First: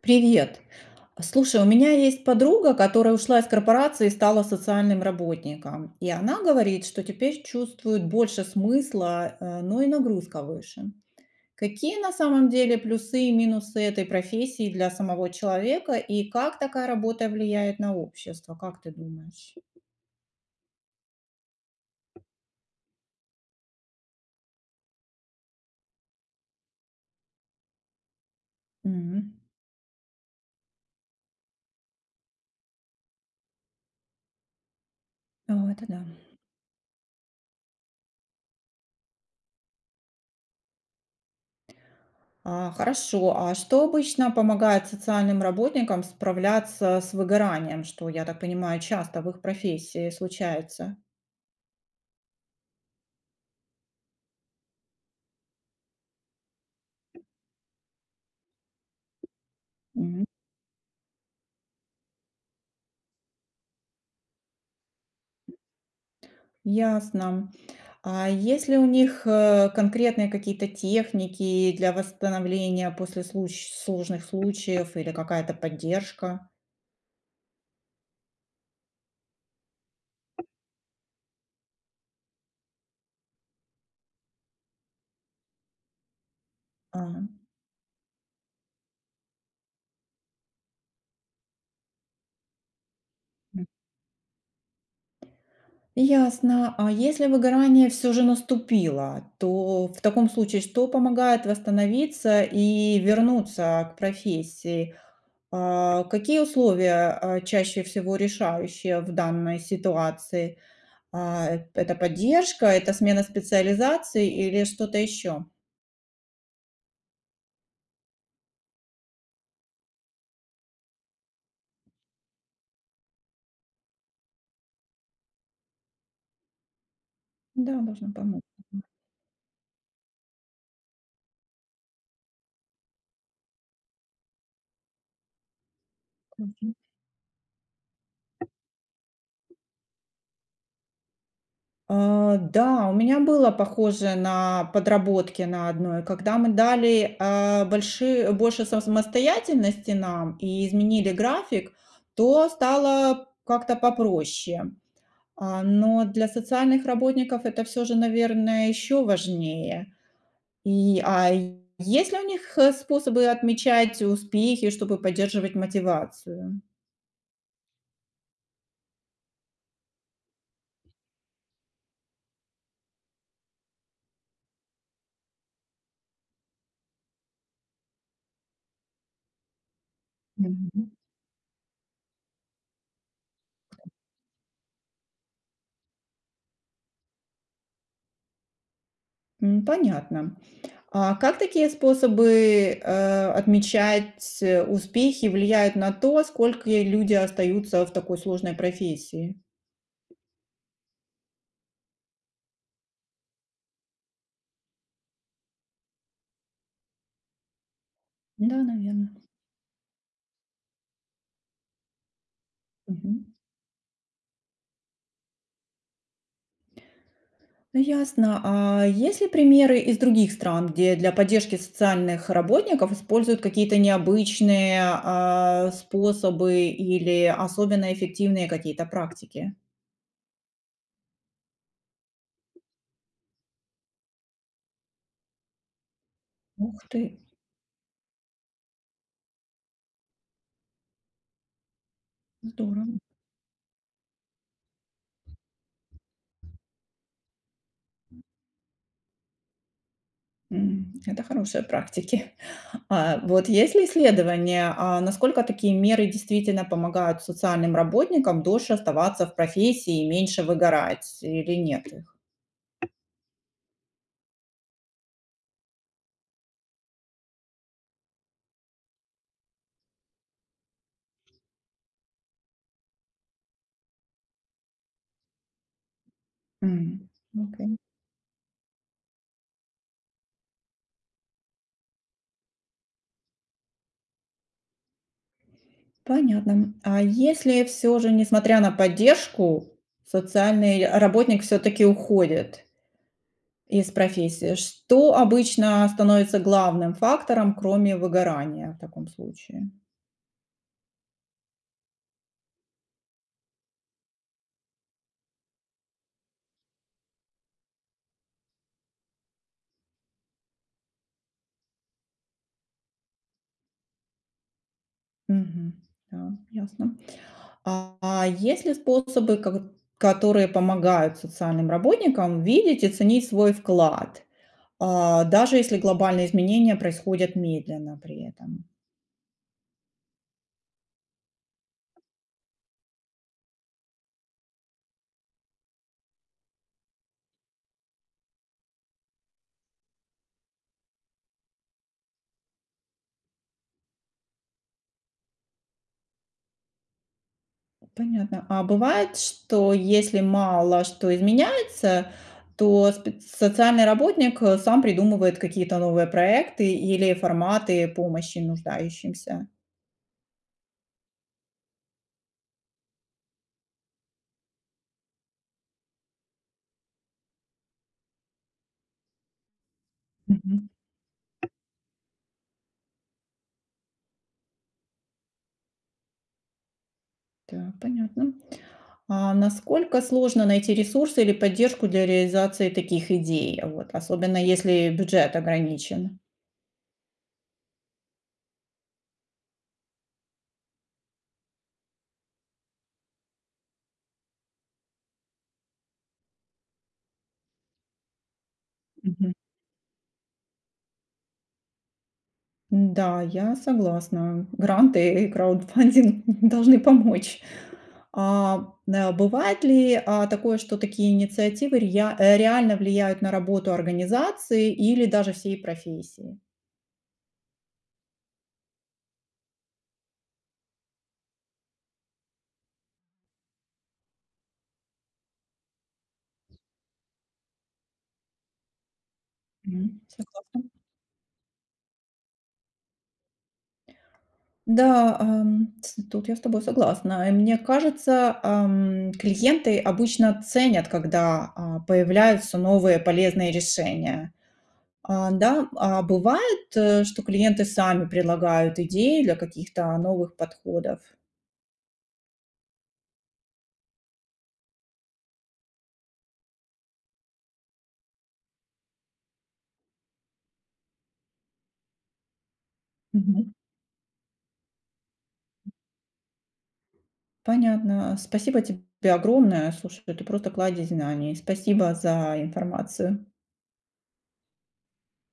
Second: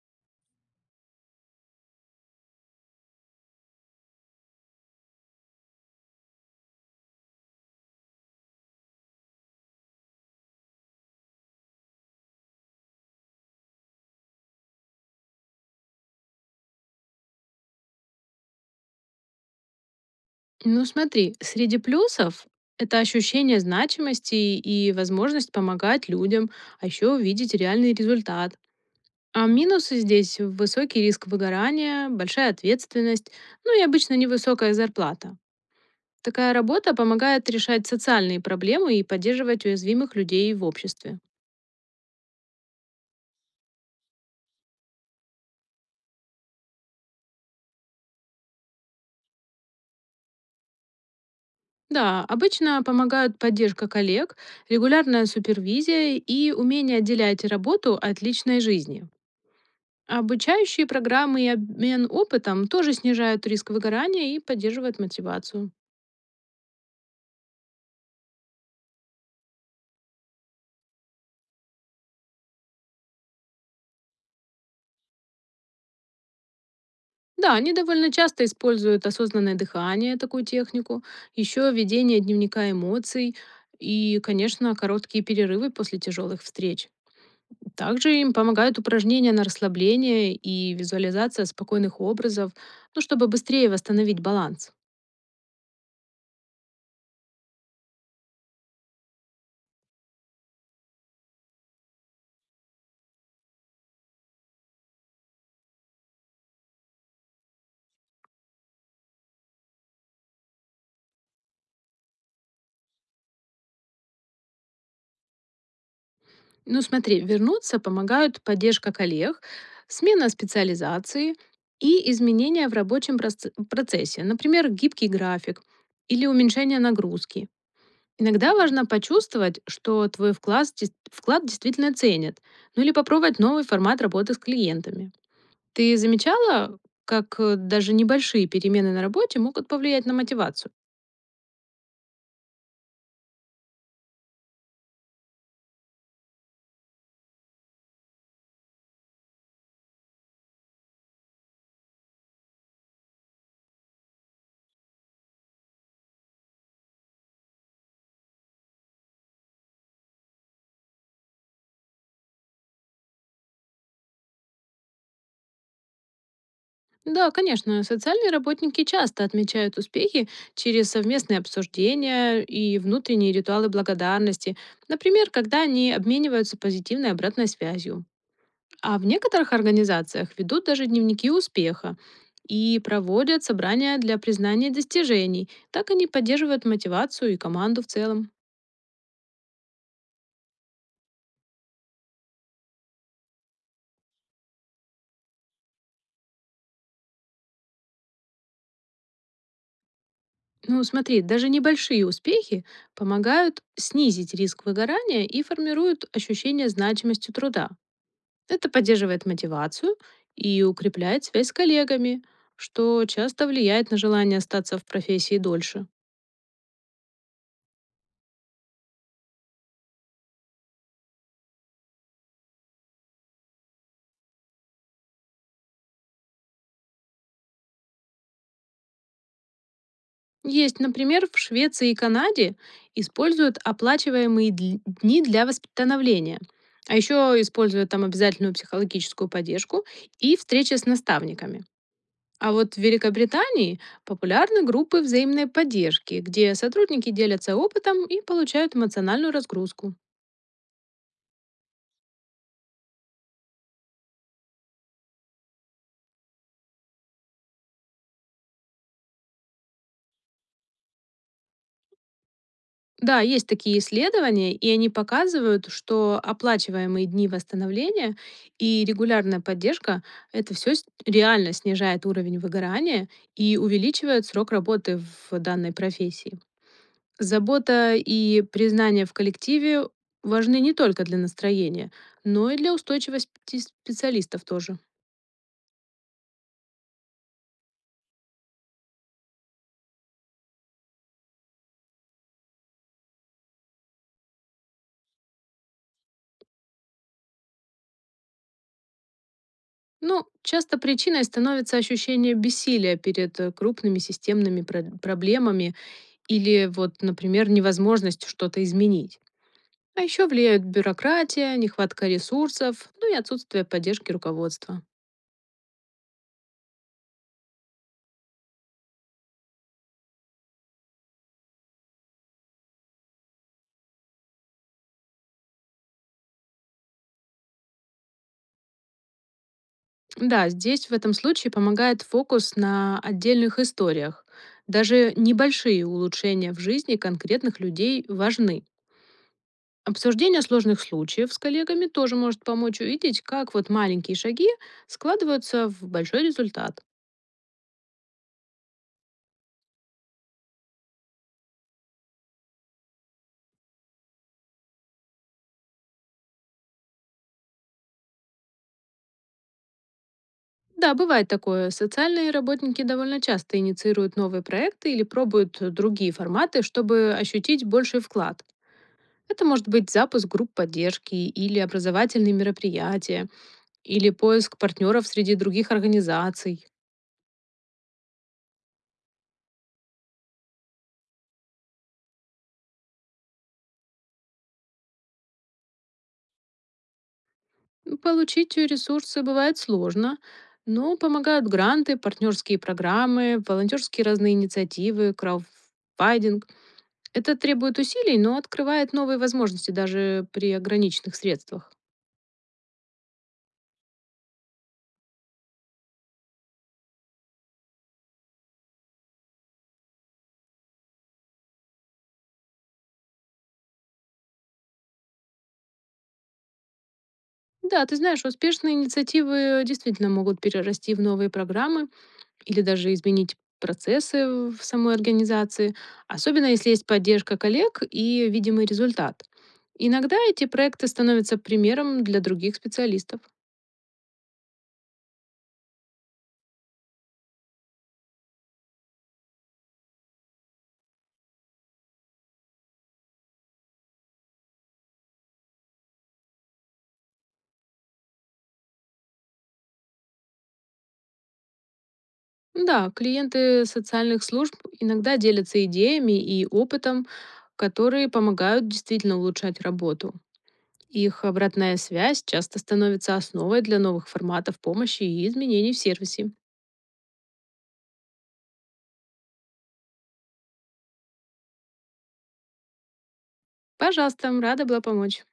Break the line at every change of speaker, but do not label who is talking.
Привет. Слушай, у меня есть подруга, которая ушла из корпорации и стала социальным работником. И она говорит, что теперь чувствует больше смысла, но и нагрузка выше. Какие на самом деле плюсы и минусы этой профессии для самого человека и как такая работа влияет на общество, как ты думаешь?
Ну смотри, среди плюсов это ощущение значимости и возможность помогать людям, а еще увидеть реальный результат.
Мгм.
А минусы здесь высокий риск выгорания, большая ответственность, ну и обычно невысокая зарплата.
О, это да.
Такая работа помогает решать социальные проблемы и поддерживать уязвимых людей в обществе.
А, хорошо. А что обычно помогает социальным работникам справляться с выгоранием, что, я так понимаю, часто в их профессии случается?
Да, обычно помогают поддержка коллег, регулярная супервизия и умение отделять работу от личной жизни.
Мгм.
Обучающие программы и обмен опытом тоже снижают риск выгорания и поддерживают мотивацию.
Ясно. А есть ли у них, конкретные какие-то техники для восстановления после случ сложных случаев или какая-то поддержка?
Да, они довольно часто используют осознанное дыхание, такую технику, еще ведение дневника эмоций и, конечно, короткие перерывы после тяжелых встреч.
Ага.
Также им помогают упражнения на расслабление и визуализация спокойных образов, ну, чтобы
М.
быстрее восстановить баланс.
Ясно. А если выгорание все же наступило, то в таком случае что помогает восстановиться и вернуться к профессии? А, какие условия, а, чаще всего решающие в данной ситуации? Это поддержка, это смена специализации или что-то еще?
Ну смотри, вернуться помогают поддержка коллег, смена специализации и изменения в рабочем процессе, например, гибкий график или уменьшение нагрузки.
Да, должно помочь.
Иногда важно почувствовать, что твой вклад, вклад действительно ценят, ну или попробовать новый формат работы с клиентами. Ты
Мгм.
замечала, как даже небольшие перемены на работе могут повлиять на мотивацию?
А, да, у меня было похоже на подработки на одной, когда мы дали, а, больши больше са самостоятельности нам и изменили график, то стало как-то попроще. А, но для социальных работников это все же, наверное, еще важнее. И, а есть ли у них, способы отмечать успехи, чтобы поддерживать мотивацию?
Да, конечно, социальные работники часто отмечают успехи через совместные обсуждения и внутренние ритуалы благодарности, например, когда они обмениваются позитивной обратной связью. А в некоторых организациях ведут даже
Мгм.
дневники успеха и проводят собрания для признания достижений. Так они поддерживают мотивацию и команду в целом.
М, понятно. А как такие способы, отмечать, успехи влияют на то, сколько люди остаются в такой сложной профессии?
Ну, смотри, даже небольшие успехи помогают снизить риск выгорания и формируют ощущение значимости труда.
Да,
Это
наверное.
поддерживает мотивацию и укрепляет связь с коллегами, что
Мгм.
часто влияет на желание остаться в профессии дольше.
Ну, ясно. А есть ли примеры из других стран, где для поддержки социальных работников используют какие-то необычные способы или особенно эффективные какие-то практики?
Есть, например, в Швеции и Канаде используют оплачиваемые дни для восстановления,
Ух
а
ты,
еще используют там обязательную психологическую поддержку и встречи с наставниками. А вот в
здорово.
Великобритании популярны группы взаимной поддержки, где сотрудники делятся опытом и получают эмоциональную разгрузку.
М, это хорошие практики. А, вот есть ли исследования, насколько такие меры действительно помогают социальным работникам дольше оставаться в профессии и меньше выгорать или нет?
Да, есть такие исследования, и они показывают, что оплачиваемые дни восстановления и регулярная поддержка — это все реально снижает уровень выгорания и увеличивает срок работы в данной профессии.
М, окей,
Забота и признание в коллективе важны не только для настроения, но и для устойчивости специалистов тоже.
понятно. А если все же, несмотря на поддержку, социальный работник все таки уходит из профессии, что обычно становится главным фактором, кроме выгорания в таком случае?
Ну, часто причиной становится ощущение бессилия перед крупными системными проблемами. Или вот, например, невозможность что-то изменить. А еще влияют бюрократия, нехватка ресурсов, ну и отсутствие поддержки руководства.
Мгм. Да, ясно. А есть ли способы, ко которые помогают социальным работникам видеть и ценить свой вклад? А, даже если глобальные изменения происходят медленно при этом.
Да, здесь в этом случае помогает фокус на отдельных историях. Даже небольшие улучшения в жизни конкретных людей важны. Обсуждение сложных случаев с коллегами тоже может помочь увидеть, как вот маленькие шаги складываются в большой результат.
Понятно. А бывает, что если мало что изменяется, то спе социальный работник, сам придумывает какие-то новые проекты или форматы помощи нуждающимся?
Да, бывает такое. Социальные работники довольно часто инициируют новые проекты или пробуют другие форматы, чтобы ощутить больший вклад. Это может быть запуск групп
Мгм.
поддержки или образовательные мероприятия, или поиск партнеров среди других организаций.
Да, понятно. А насколько сложно найти ресурсы или поддержку для реализации таких идей, вот, особенно если бюджет ограничен?
Получить ресурсы бывает сложно, но помогают гранты, партнерские программы, волонтерские разные инициативы, краудфандинг. Это требует усилий, но открывает новые
Мгм.
возможности даже при ограниченных средствах.
Да, я согласна. Гранты и краудфандинг должны помочь. Бывает ли такое, что такие инициативы реально влияют на работу организации или даже всей профессии?
Да, ты знаешь, успешные инициативы действительно могут перерасти в новые программы или даже изменить процессы в самой организации, особенно если есть поддержка коллег и видимый результат.
Мгм.
Иногда эти
Согласна.
проекты становятся примером для других специалистов.
Да, ам, ц тут я с тобой согласна. И мне кажется, клиенты обычно ценят, когда, появляются новые полезные решения. А, да, а бывает, что клиенты сами предлагают идеи для каких-то новых подходов.
Да, клиенты социальных служб иногда делятся идеями и опытом, которые помогают действительно улучшать работу. Их обратная связь часто становится
Мгм.
основой для новых форматов помощи и изменений в сервисе.
Понятно. Спасибо тебе огромное. Слушай, ты просто кладезь знаний. Спасибо за информацию.
Пожалуйста, рада была помочь.